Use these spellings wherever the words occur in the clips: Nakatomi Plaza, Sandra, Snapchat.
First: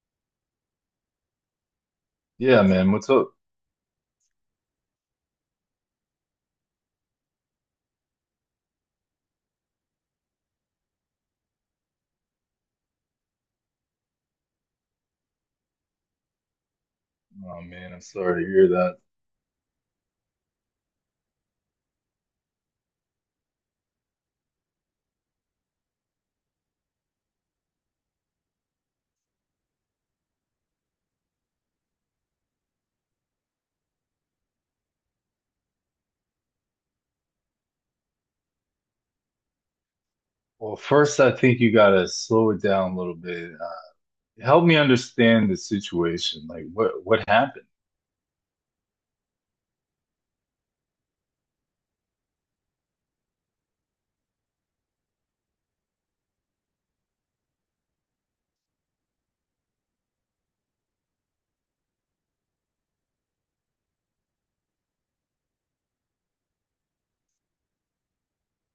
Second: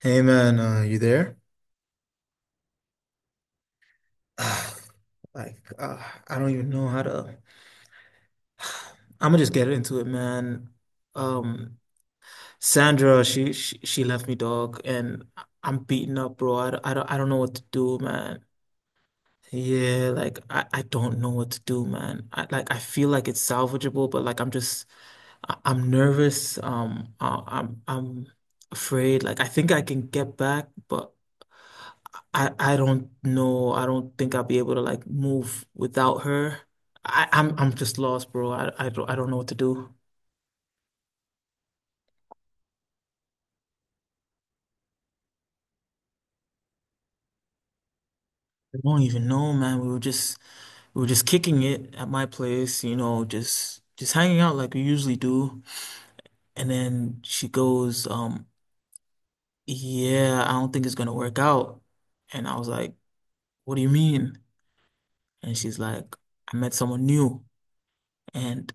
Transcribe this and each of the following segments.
Hey man, you there? Yeah, man. What's up? Ah, Like, I don't even know how to. I'm gonna just get into it, man. Um, Sandra, she left me, dog, and I'm beaten up, bro. I don't know what Oh to man, do, I'm sorry man. to hear that. Yeah, like I don't know what to do, man. I like I feel like it's salvageable, but like I'm just I'm nervous. I'm afraid. Like I think I can get back, but. I don't know. I don't think I'll be able to like move without her. I'm just lost, bro. I don't know what to do. Well, first, I think you gotta slow it down a little bit. Help me understand the situation. Like, what happened? I don't even know, man. We were just kicking it at my place, you know, just hanging out like we usually do. And then she goes, yeah, I don't think it's gonna work out. And I was like, what do you mean? And she's like, I met someone new. And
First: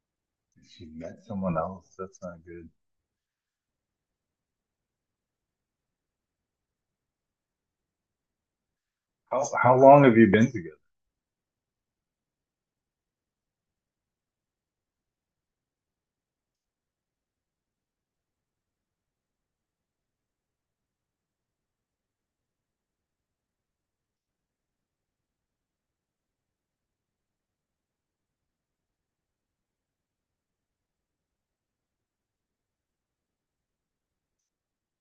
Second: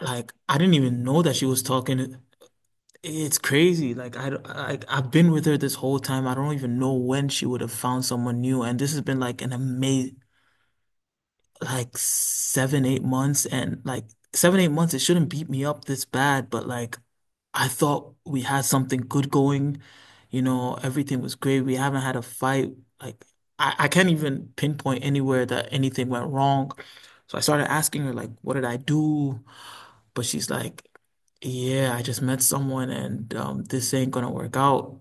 like I didn't She even know met that she someone was else. talking. That's not good. It's crazy. Like I've been with her this whole time. I don't even know when she would have found someone new. And this has been like How an how long have amazing, you been together? like 7, 8 months. And like seven, 8 months, it shouldn't beat me up this bad. But like, I thought we had something good going. You know, everything was great. We haven't had a fight. Like I can't even pinpoint anywhere that anything went wrong. So I started asking her, like, what did I do? But she's like, yeah, I just met someone and this ain't gonna work out.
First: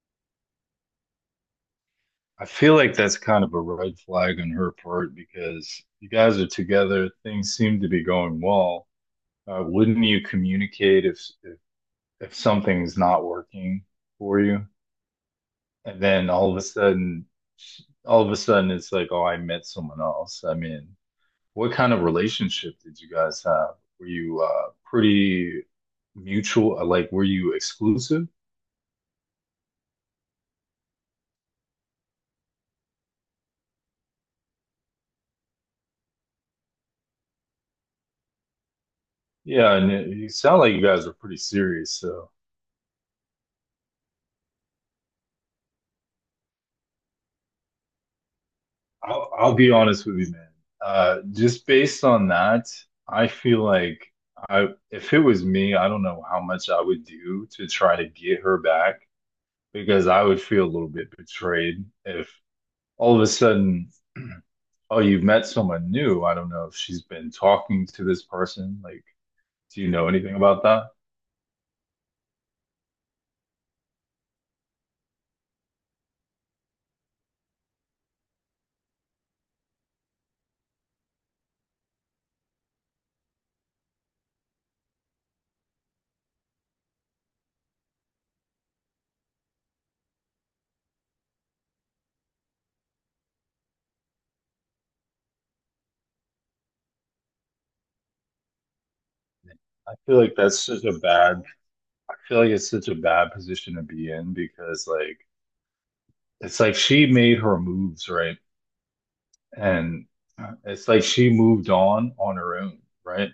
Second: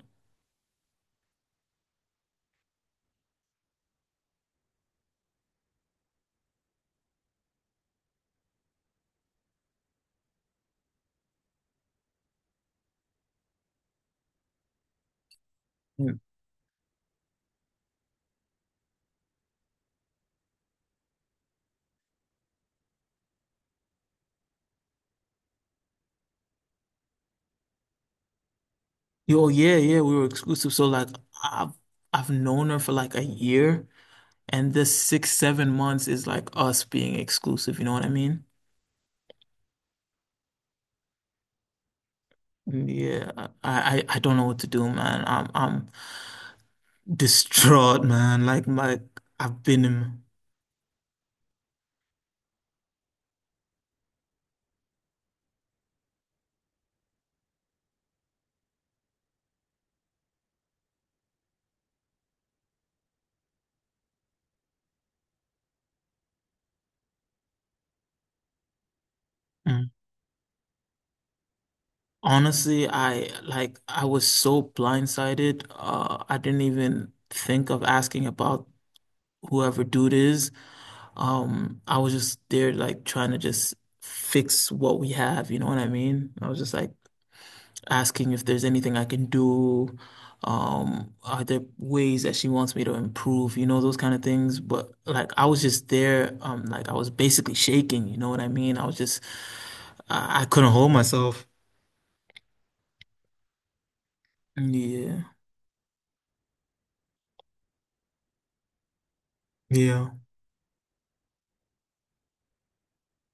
I feel like that's kind of a red flag on her part because you guys are together. Things seem to be going well. Wouldn't you communicate if something's not working for you? And Yeah. then all of a sudden, all of a sudden, it's like, oh, I met someone else. I mean, what kind of relationship did you guys have? Were you pretty mutual? Like, were you exclusive? Yo, yeah, yeah, we were exclusive. So like I've I've known her for like a year and this 6, 7 months is like us being exclusive, you know what I mean? Yeah, and you sound like you guys are pretty serious. So Yeah, I don't know what to do, man. I'm distraught, man. Like my I'll I've be been honest with in you, man. Just based on that, I feel like I if it was me, I don't know how much I would do to try to get her back because I would feel a little bit betrayed if all of a sudden, oh, you've met someone new. I don't know if she's been talking to this person. Like, do you mm. know anything about that? Honestly, I like I was so blindsided. I didn't even think of asking about whoever dude is. I was just there like trying to just fix what we have, you know what I mean? I was just like asking if there's anything I can do. Are there ways that she wants me to improve, you know, those kind of things. But like I was just there, like I was basically shaking, you know what I mean? I was just I feel like I that's couldn't such hold a bad, myself. I feel like it's such a bad position to be in because like Yeah. it's like she made her moves, right? And Yeah. It's like she moved on her own, right?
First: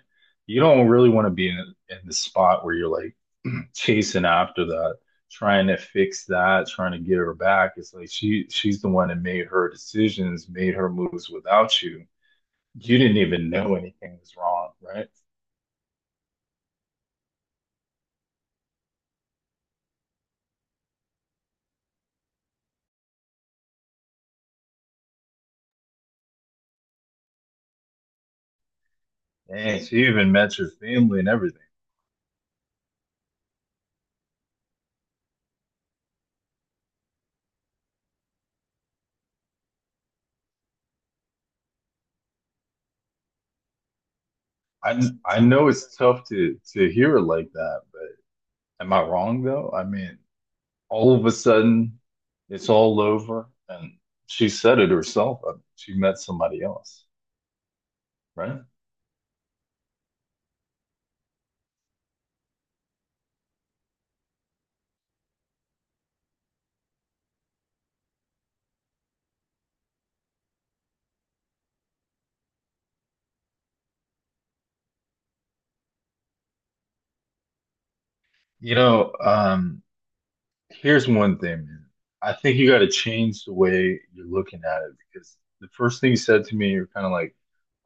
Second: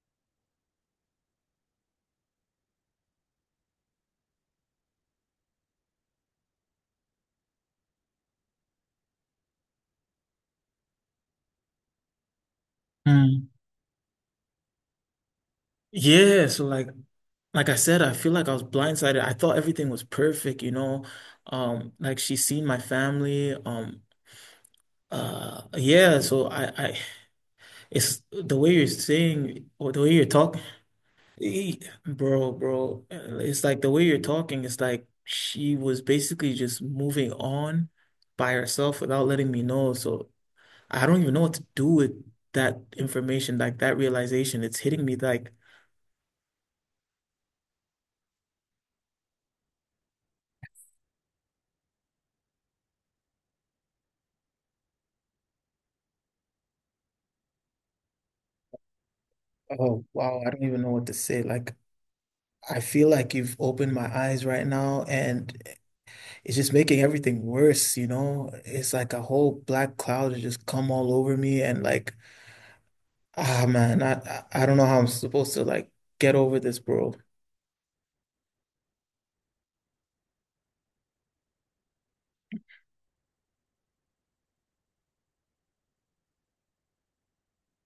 You don't really want to be in the spot where you're like chasing after that, trying to fix that, trying to get her back. It's like she's the one that made her decisions, made her moves without you. You didn't Mm. even know anything was wrong, right? Yeah, so like I said, I feel like I was blindsided. I thought everything was perfect, you know. Like she's seen my family. Yeah, so it's the way you're saying And or the she way you're even met talking, your family and everything. bro, bro. It's like the way you're talking, it's like she was basically just moving on by herself without letting me know. So I don't even know what to do with that information, like that realization. It's hitting me I like, know it's tough to hear it like that, but am I wrong though? I mean, all of a sudden it's all over and she said it herself, she met somebody else, right? oh, wow, I don't even know what to say. Like, I feel like you've opened my eyes right now, and it's just making everything worse, you know? It's like a whole black cloud has just come all over me and like, ah man, I don't know how I'm supposed to like get over this, bro. You know, um, here's one thing, man. I think you got to change the way you're looking at it, because the first thing you said to me, you're kind of like,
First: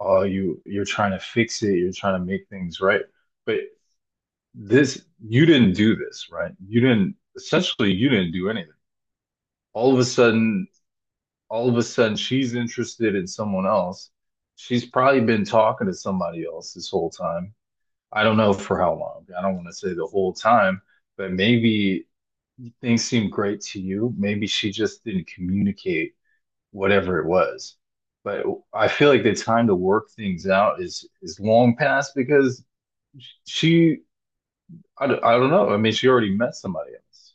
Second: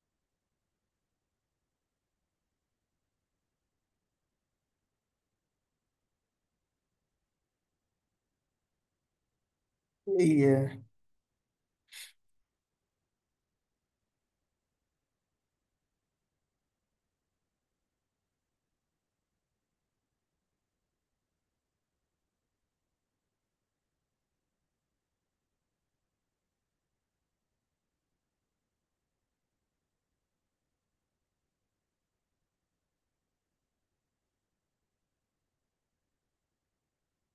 oh, you're trying to fix it, you're trying to make things right. But this, you didn't do this, right? You didn't, essentially, you didn't do anything. All of a sudden, Yeah. all of a sudden she's interested in someone else. She's probably been talking to somebody else this whole time. I don't know for how long. I don't want to say the whole time, but maybe things seemed great to you. Maybe she just didn't communicate whatever it was. But I feel like the time to work things out is long past because she I don't know. I mean, she already met somebody else.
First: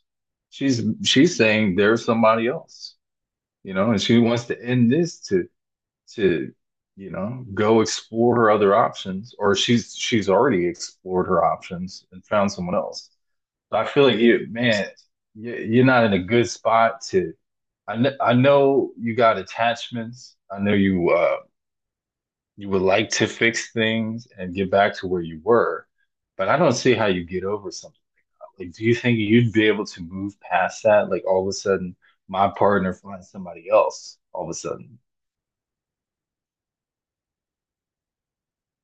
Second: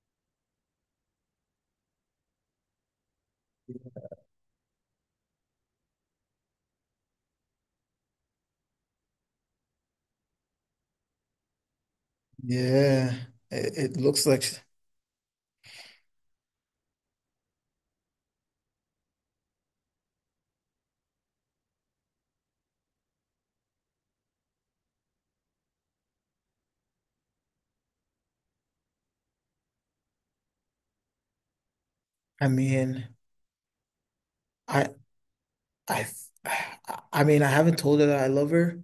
She's saying there's somebody else, you know, and she wants to end this to you know, go explore her other options. Or she's already explored her options and found someone else. Yeah. It, So I it feel like looks like you, man, you're not in a good spot to I know you got attachments. I know you you would like to fix things and get back to where you were, but I don't see how you get over something like. Do you think you'd be able to move past that, like, all of a sudden I my partner mean, finds somebody else all of a I sudden? I I mean, I haven't told her that I love her.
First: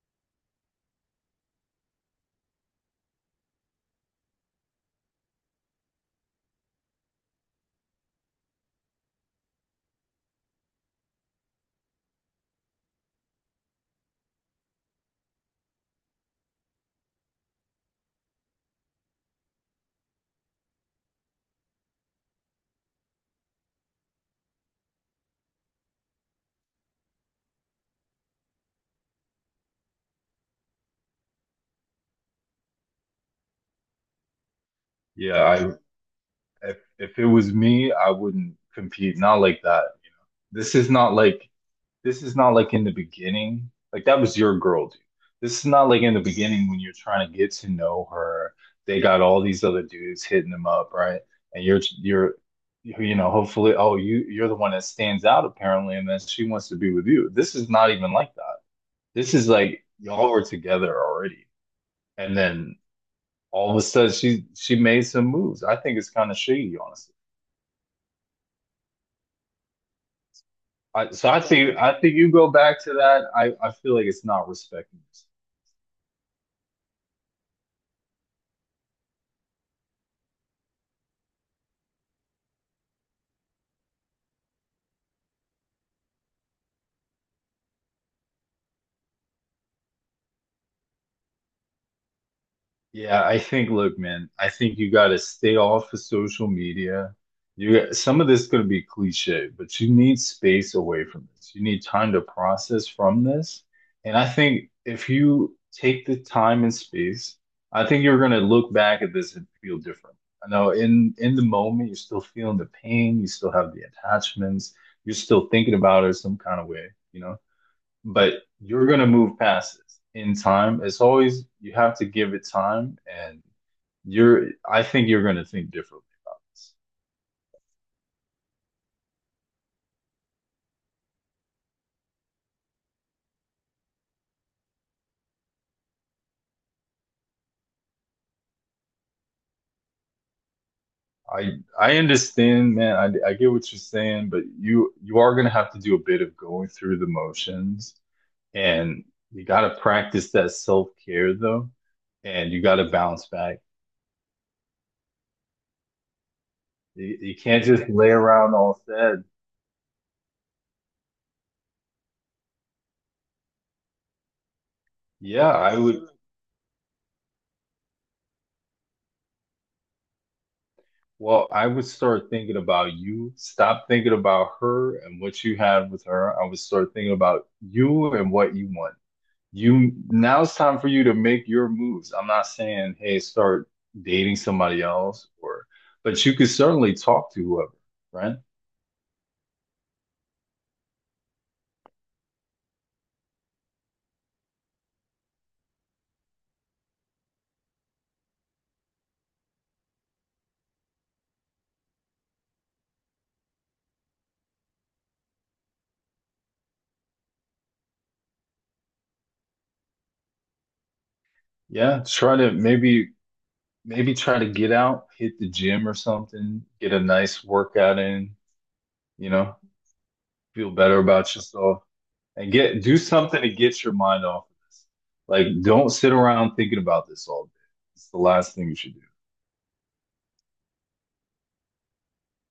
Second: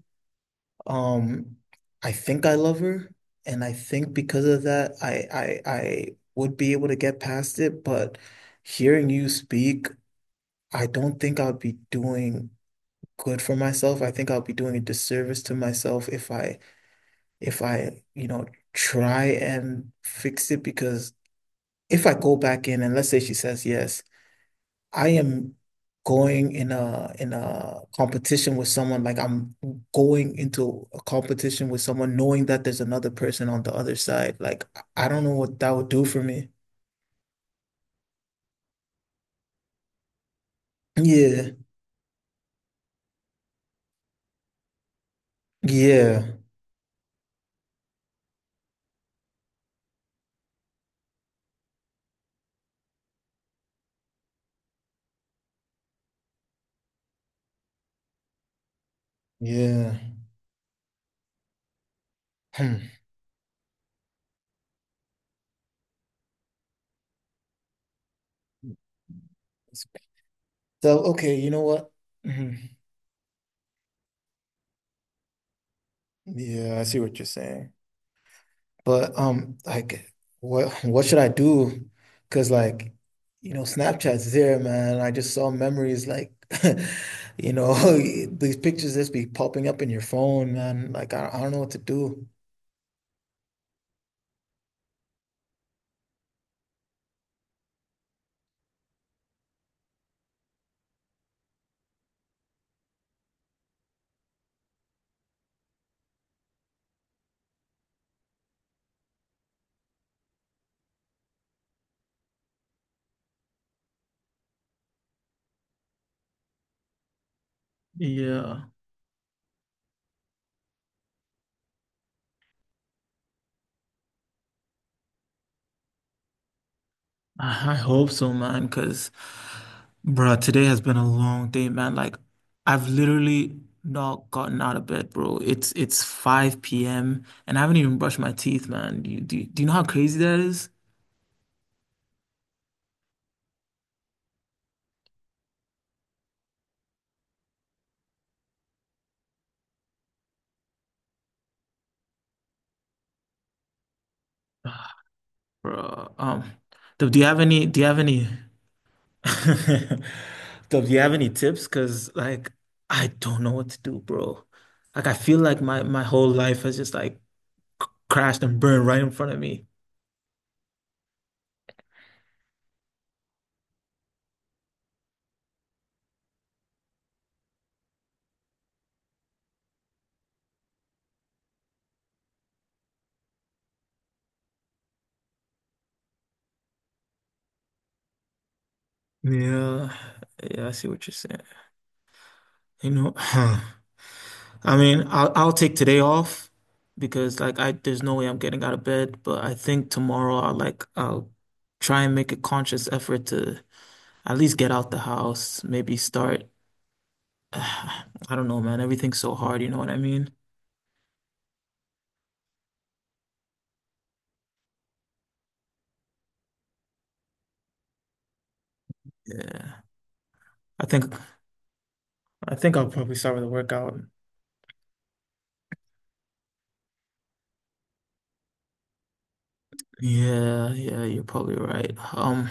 Um, I think I love her, and I think because of that, I would be able to get past it, but hearing you speak, I don't think I would be doing good for myself. I think I'll be doing a disservice to myself if I you know, try and fix it because if I go back in and let's say she says yes, I am going in a competition with someone like I'm going into a competition with someone knowing that there's another person on the other side. Like I don't know Yeah, what that I would do for me. If it was me, I wouldn't compete. Not like that. You know, this is not like Yeah. this is not like in the beginning. Like, that was your girl, dude. This is not like in the Yeah. beginning when you're trying to get to know her. They got all these other dudes hitting them up, right? And you're, you know, hopefully, oh, you're the one that stands out apparently, and then she wants to be with you. This is not even like that. This is like Yeah. y'all were together already, and then Hmm. all of a sudden she made some moves. I think it's kind of shady, honestly. So okay, you know what? I think you go Mhm. back to that. I feel like it's not respecting us. Yeah, I see what you're saying. But like, what should I do? Because like, you know, Snapchat's there, man. I just saw memories like, you know, these pictures just be popping up in your phone, man. Like, I don't know what to do. Yeah, I think, look, man, I think you got to stay off of social media. Some of this is going to be cliche, but you need space away from this. You need time to process from this. And I think if you take the time and space, I think you're going to look back at this and feel different. I know, in the moment you're still feeling the pain, you still have the attachments, you're still thinking about it some kind of way, you know. But Yeah, you're gonna move past this in time. It's always, you have to give it time, and you're. I think you're gonna think differently about this. I hope so, man. Because, bro, today has been a long day, man. Like, I've literally not gotten out of bed, bro. It's 5 p.m. and I haven't even brushed my teeth, man. Do you know how crazy that is? I understand, man. I get what you're saying, but you are gonna have to do a bit of going through the motions, and you gotta practice that self-care though, and you gotta bounce back. Bro, do You, you you have can't any? Do you just have lay any? around all sad. Do you have any tips? Cause like I don't know what to do, bro. Like I feel Yeah, like I my would my whole life has just like crashed and burned right in front of me. Well, I would start thinking about you. Stop thinking about her and what you have with her. I would start thinking about you and what you want. You, now it's time for you to make your moves. I'm not saying, hey, start dating somebody else or, but you could certainly talk to whoever, right? Yeah, yeah, I see what you're saying. You know, I mean, I'll take today off because like I there's no way I'm getting out of bed. But I think tomorrow I'll like I'll try and make a conscious effort to at least get out the house, maybe start. I don't know, man. Everything's so hard, you know what I mean? Yeah, try to maybe try to get out, hit the gym or something, get a nice workout in, you know, Yeah. feel I better think about yourself. And I think get, I'll do probably start something with a to get your workout. mind off of this. Like, don't sit around thinking about this all day. It's the last thing you should do. Yeah, yeah, you're probably right.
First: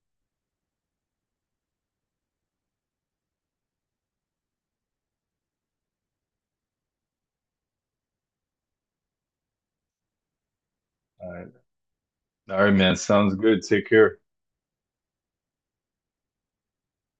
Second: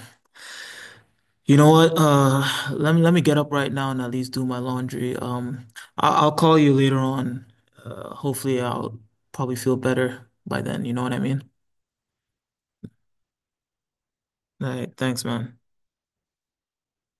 You know what? Let me let me get up right now and at least do my laundry. I I'll call you later on. Hopefully I'll probably feel better by then, you know what I All mean? right, all right, man. Sounds good. Take care. All right, thanks, man.